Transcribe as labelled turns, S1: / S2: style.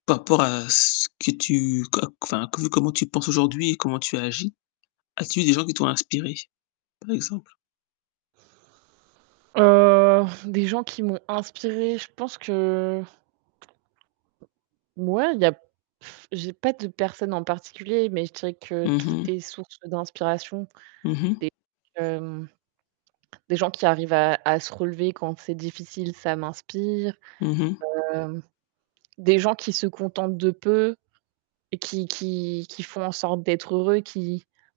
S1: Par rapport à ce que tu co c enfin vu comment tu penses aujourd'hui et comment tu agis, as-tu eu des gens qui t'ont inspirée, par exemple?
S2: Heu des gens qui m'ont inspirée, je pense que mouais, il y a j'ai pas de personne en particulier, mais je dirais que
S1: Mmh
S2: tout
S1: mh.
S2: est source d'inspiration
S1: Mmh mh?
S2: des que hem des gens qui arrivent à à se relever quand c'est difficile, ça m'inspire.
S1: Mmh mh.
S2: Hem, des gens qui se contentent de peu et qui qui qui font en sorte d'être heureux, qui